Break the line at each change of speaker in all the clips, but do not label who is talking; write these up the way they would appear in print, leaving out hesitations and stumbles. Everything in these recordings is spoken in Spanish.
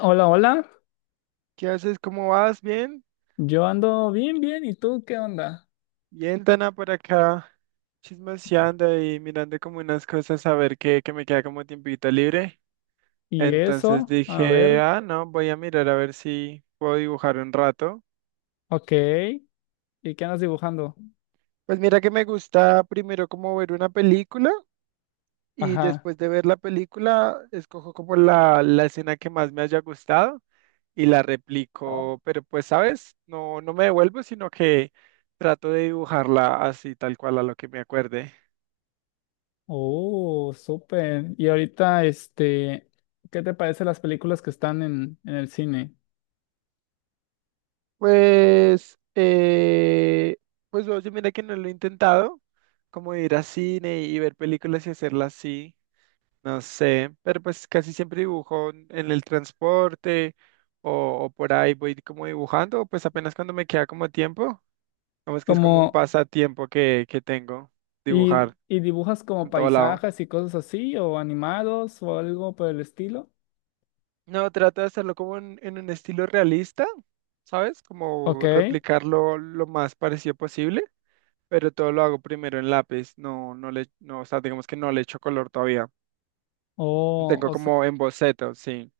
Hola, hola.
¿Qué haces? ¿Cómo vas? ¿Bien?
Yo ando bien, bien. ¿Y tú qué onda?
Bien, Tana, por acá chismoseando y mirando como unas cosas a ver qué, que me queda como tiempito libre.
¿Y
Entonces
eso? A
dije,
ver.
ah, no, voy a mirar a ver si puedo dibujar un rato.
Ok. ¿Y qué andas dibujando?
Pues mira que me gusta primero como ver una película y
Ajá.
después de ver la película escojo como la escena que más me haya gustado y la replico, pero pues, ¿sabes? No me devuelvo, sino que trato de dibujarla así tal cual a lo que me acuerde.
Oh, súper. Y ahorita, ¿qué te parecen las películas que están en el cine?
Pues, pues oye, mira que no lo he intentado, como ir a cine y ver películas y hacerlas así, no sé, pero pues casi siempre dibujo en el transporte o por ahí voy como dibujando, pues apenas cuando me queda como tiempo, vamos que es como un
Como,
pasatiempo que tengo, dibujar
¿y dibujas como
en todo lado.
paisajes y cosas así, o animados, o algo por el estilo?
No, trato de hacerlo como en un estilo realista, ¿sabes?
Ok.
Como replicarlo lo más parecido posible. Pero todo lo hago primero en lápiz, no, no le, no, o sea, digamos que no le echo color todavía.
Oh,
Tengo
o se-
como en boceto, sí.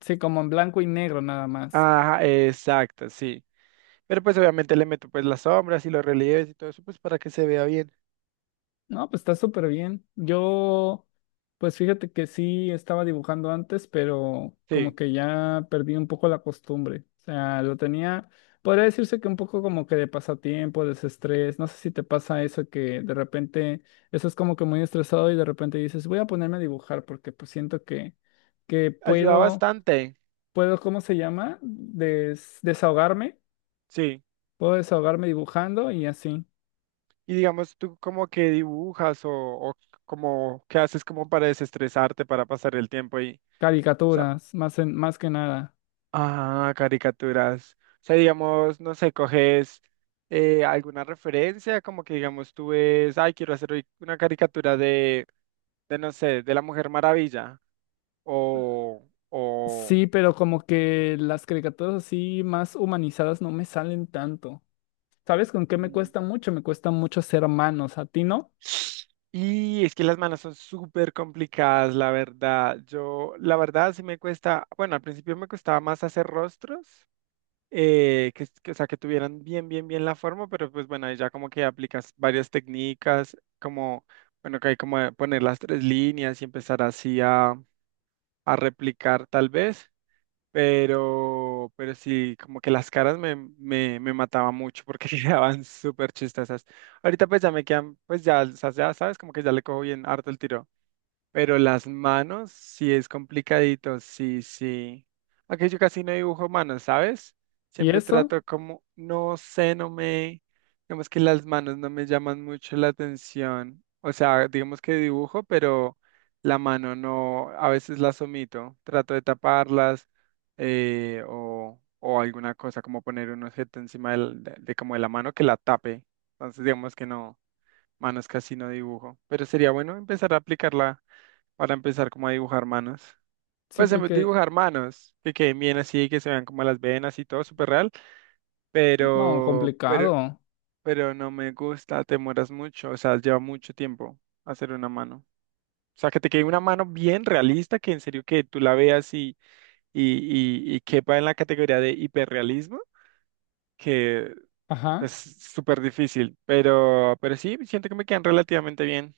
sí, como en blanco y negro nada más.
Ajá, exacto, sí. Pero pues obviamente le meto pues las sombras y los relieves y todo eso, pues para que se vea bien.
No, pues está súper bien. Pues fíjate que sí estaba dibujando antes, pero como
Sí,
que ya perdí un poco la costumbre. O sea, lo tenía, podría decirse que un poco como que de pasatiempo, desestrés. No sé si te pasa eso que de repente estás como que muy estresado y de repente dices, voy a ponerme a dibujar porque pues siento que
ayuda
puedo,
bastante,
puedo, ¿cómo se llama? Desahogarme.
sí.
Puedo desahogarme dibujando y así.
Y digamos, tú como que dibujas o como qué haces como para desestresarte, para pasar el tiempo ahí.
Caricaturas, más que nada.
Ah, caricaturas. O sea, digamos, no sé, coges alguna referencia, como que digamos tú ves, ay, quiero hacer hoy una caricatura de no sé, de la Mujer Maravilla. O.
Sí, pero como que las caricaturas así más humanizadas no me salen tanto. ¿Sabes con qué me
Mm.
cuesta mucho? Me cuesta mucho ser hermanos, ¿a ti no?
Y es que las manos son súper complicadas, la verdad. Yo, la verdad, sí me cuesta, bueno, al principio me costaba más hacer rostros. Que- o sea, que tuvieran bien, bien, bien la forma, pero pues bueno, ahí ya como que aplicas varias técnicas, como, bueno, que hay como de poner las tres líneas y empezar así a replicar tal vez, pero sí, como que las caras me, me, me mataban mucho porque quedaban súper chistosas. Ahorita pues ya me quedan, pues ya, o sea, ya sabes, como que ya le cojo bien harto el tiro. Pero las manos sí es complicadito, sí, sí. Aunque yo casi no dibujo manos, ¿sabes?
¿Y
Siempre
eso?
trato como, no sé, no me, digamos que las manos no me llaman mucho la atención. O sea, digamos que dibujo, pero la mano no, a veces las omito. Trato de taparlas o alguna cosa como poner un objeto encima del- de como de la mano que la tape. Entonces, digamos que no, manos casi no dibujo. Pero sería bueno empezar a aplicarla para empezar como a dibujar manos.
Sí,
Pues
porque,
dibujar manos, que queden bien así, que se vean como las venas y todo súper real,
no,
pero, pero,
complicado.
pero no me gusta, te mueras mucho, o sea, lleva mucho tiempo hacer una mano. O sea, que te quede una mano bien realista, que en serio que tú la veas y, y quepa en la categoría de hiperrealismo, que es
Ajá.
súper difícil, pero sí, siento que me quedan relativamente bien.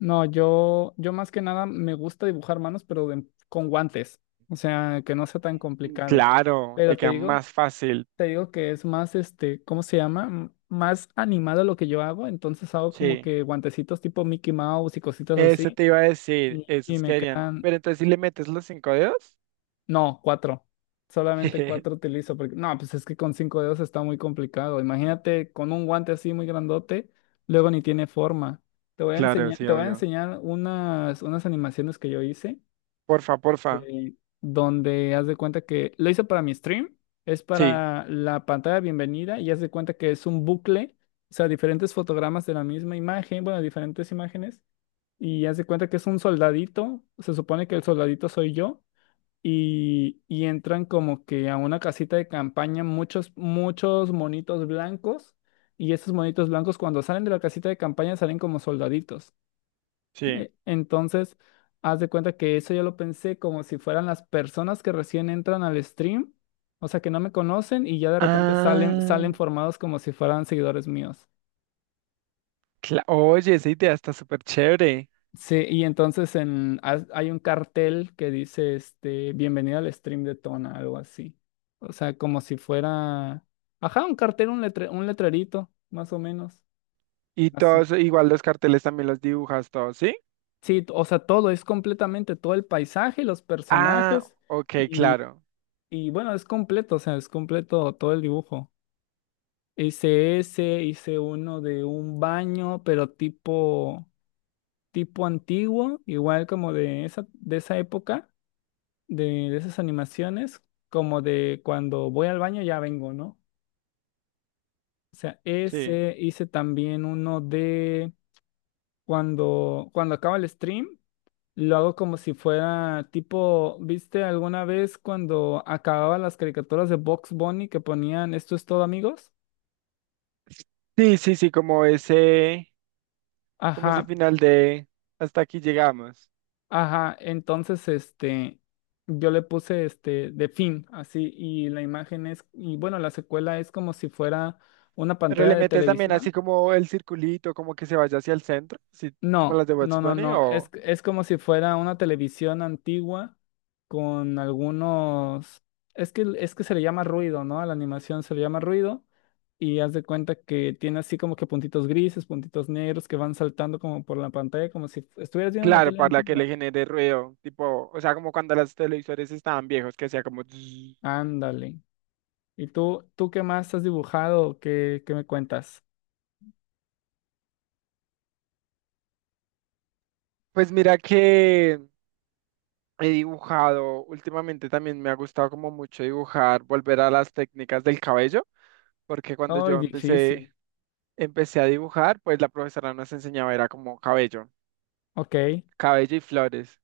No, yo más que nada me gusta dibujar manos, pero con guantes. O sea, que no sea tan complicado.
Claro, te
Pero
quedan más fácil,
te digo que es más, ¿cómo se llama? Más animado lo que yo hago. Entonces hago como
sí.
que guantecitos tipo Mickey Mouse y cositas
Eso
así.
te iba a decir,
Y, y
esos que
me
harían.
quedan,
Pero entonces, ¿si le metes los cinco dedos?
No, cuatro. Solamente cuatro utilizo porque no, pues es que con cinco dedos está muy complicado. Imagínate con un guante así muy grandote, luego ni tiene forma. Te voy a
Claro,
enseñar,
sí,
te voy a
obvio.
enseñar unas animaciones que yo hice
Porfa, porfa.
de- donde haz de cuenta que lo hice para mi stream, es
Sí,
para la pantalla de bienvenida y haz de cuenta que es un bucle, o sea, diferentes fotogramas de la misma imagen, bueno, diferentes imágenes y haz de cuenta que es un soldadito, se supone que el soldadito soy yo y entran como que a una casita de campaña muchos, muchos monitos blancos y esos monitos blancos cuando salen de la casita de campaña salen como soldaditos.
sí.
Entonces, haz de cuenta que eso yo lo pensé como si fueran las personas que recién entran al stream, o sea, que no me conocen y ya de repente
Ah,
salen formados como si fueran seguidores míos.
cla- oye, esa idea está súper chévere.
Sí, y entonces hay un cartel que dice, este, bienvenido al stream de Tona, algo así. O sea, como si fuera, ajá, un cartel, un letrerito, más o menos,
Y
así.
todos, igual los carteles también los dibujas todos, ¿sí?
Sí, o sea, todo, es completamente todo el paisaje, los
Ah,
personajes,
ok,
y,
claro.
y bueno, es completo, o sea, es completo todo el dibujo. Hice ese, hice uno de un baño, pero tipo, tipo antiguo, igual como de esa época de, de esas animaciones, como de cuando voy al baño ya vengo, ¿no? O sea,
Sí.
ese hice también uno de cuando acaba el stream, lo hago como si fuera tipo, ¿viste alguna vez cuando acababan las caricaturas de Box Bunny que ponían esto es todo, amigos?
Sí, sí, sí, como ese
Ajá,
final de hasta aquí llegamos.
ajá, entonces este, yo le puse este de fin, así, y la imagen es, y bueno, la secuela es como si fuera una
Pero
pantalla
le
de
metes también así
televisión.
como el circulito, como que se vaya hacia el centro, así como las
No,
de What's
no, no,
Bunny,
no.
o.
Es como si fuera una televisión antigua con algunos... es que se le llama ruido, ¿no? A la animación se le llama ruido y haz de cuenta que tiene así como que puntitos grises, puntitos negros que van saltando como por la pantalla, como si estuvieras viendo una
Claro,
tele
para que le
antigua.
genere ruido, tipo, o sea, como cuando los televisores estaban viejos, que hacía como... tss.
Ándale. ¿Y tú qué más has dibujado? ¿Qué, qué me cuentas?
Pues mira que he dibujado, últimamente también me ha gustado como mucho dibujar, volver a las técnicas del cabello, porque cuando
Ay,
yo
difícil.
empecé, empecé a dibujar, pues la profesora nos enseñaba era como cabello,
Ok.
cabello y flores,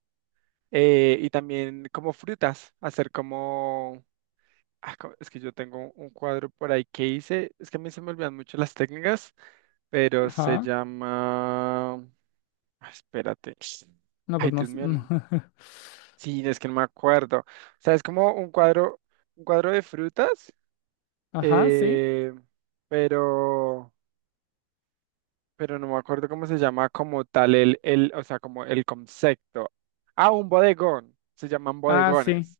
y también como frutas, hacer como... ah, co- es que yo tengo un cuadro por ahí que hice, es que a mí se me olvidan mucho las técnicas pero se
Ajá.
llama... ah, espérate.
No,
Ay,
pues no.
Dios
s-
mío. No- sí, es que no me acuerdo. O sea, es como un cuadro de frutas,
Ajá, sí.
eh, pero, pero no me acuerdo cómo se llama como tal el, o sea, como el concepto. Ah, un bodegón. Se llaman
Ah, sí.
bodegones.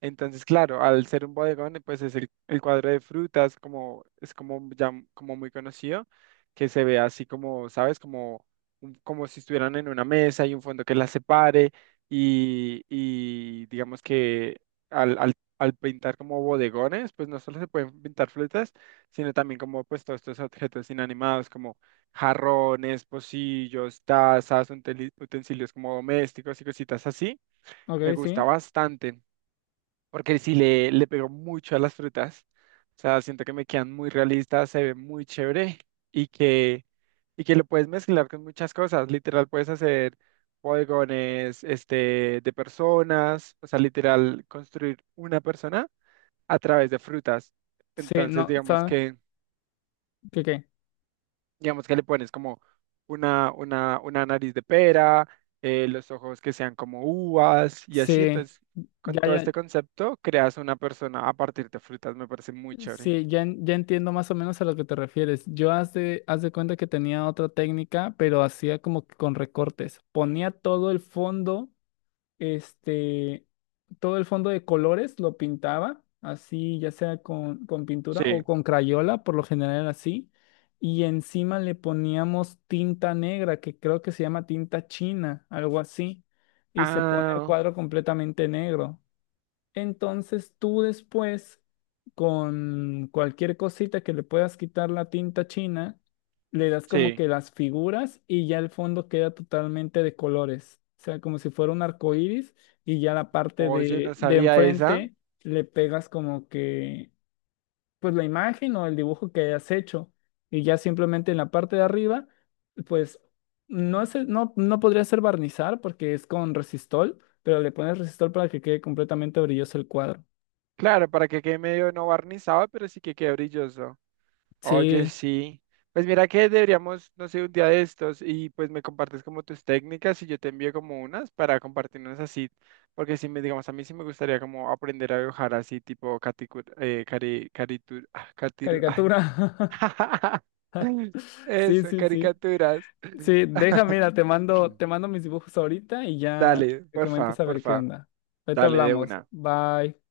Entonces, claro, al ser un bodegón, pues es el cuadro de frutas, como es como ya m- como muy conocido, que se ve así como, ¿sabes? Como, un- como si estuvieran en una mesa y un fondo que las separe y digamos que al, al, al pintar como bodegones, pues no solo se pueden pintar frutas, sino también como pues todos estos objetos inanimados como jarrones, pocillos, tazas, unteli- utensilios como domésticos y cositas así. Me
Ok,
gusta
sí.
bastante porque sí le pego mucho a las frutas. O sea, siento que me quedan muy realistas, se ve muy chévere y que, y que lo puedes mezclar con muchas cosas. Literal, puedes hacer bodegones este, de personas, o sea, literal, construir una persona a través de frutas.
Sí,
Entonces,
no, ¿sabes? ¿Qué qué?
digamos que le pones como una nariz de pera, los ojos que sean como uvas y así.
Sí,
Entonces, con
ya,
todo este
ya,
concepto, creas una persona a partir de frutas. Me parece muy chévere.
sí, ya, ya entiendo más o menos a lo que te refieres. Yo haz de cuenta que tenía otra técnica, pero hacía como que con recortes. Ponía todo el fondo, este, todo el fondo de colores, lo pintaba, así, ya sea con pintura
Sí.
o con crayola, por lo general era así. Y encima le poníamos tinta negra, que creo que se llama tinta china, algo así. Y se pone el
Ah,
cuadro completamente negro. Entonces tú después, con cualquier cosita que le puedas quitar la tinta china, le das como que
sí.
las figuras y ya el fondo queda totalmente de colores. O sea, como si fuera un arco iris y ya la parte
Oye, no
de
sabía esa.
enfrente le pegas como que, pues la imagen o el dibujo que hayas hecho. Y ya simplemente en la parte de arriba, pues no es, no, no podría ser barnizar porque es con resistol pero le pones resistol para que quede completamente brilloso el cuadro.
Claro, para que quede medio no barnizado, pero sí que quede brilloso. Oye,
Sí,
sí. Pues mira que deberíamos, no sé, un día de estos y pues me compartes como tus técnicas y yo te envío como unas para compartirnos así, porque si me, digamos, a mí sí me gustaría como aprender a dibujar así tipo caricatura, cari, caritur- ah, catiru- ay.
caricatura. Sí,
Eso,
sí, sí.
caricaturas.
Sí, deja, mira, te mando mis dibujos ahorita y ya
Dale,
te
porfa,
comento a ver qué
porfa,
onda. Ahorita
dale de
hablamos.
una.
Bye.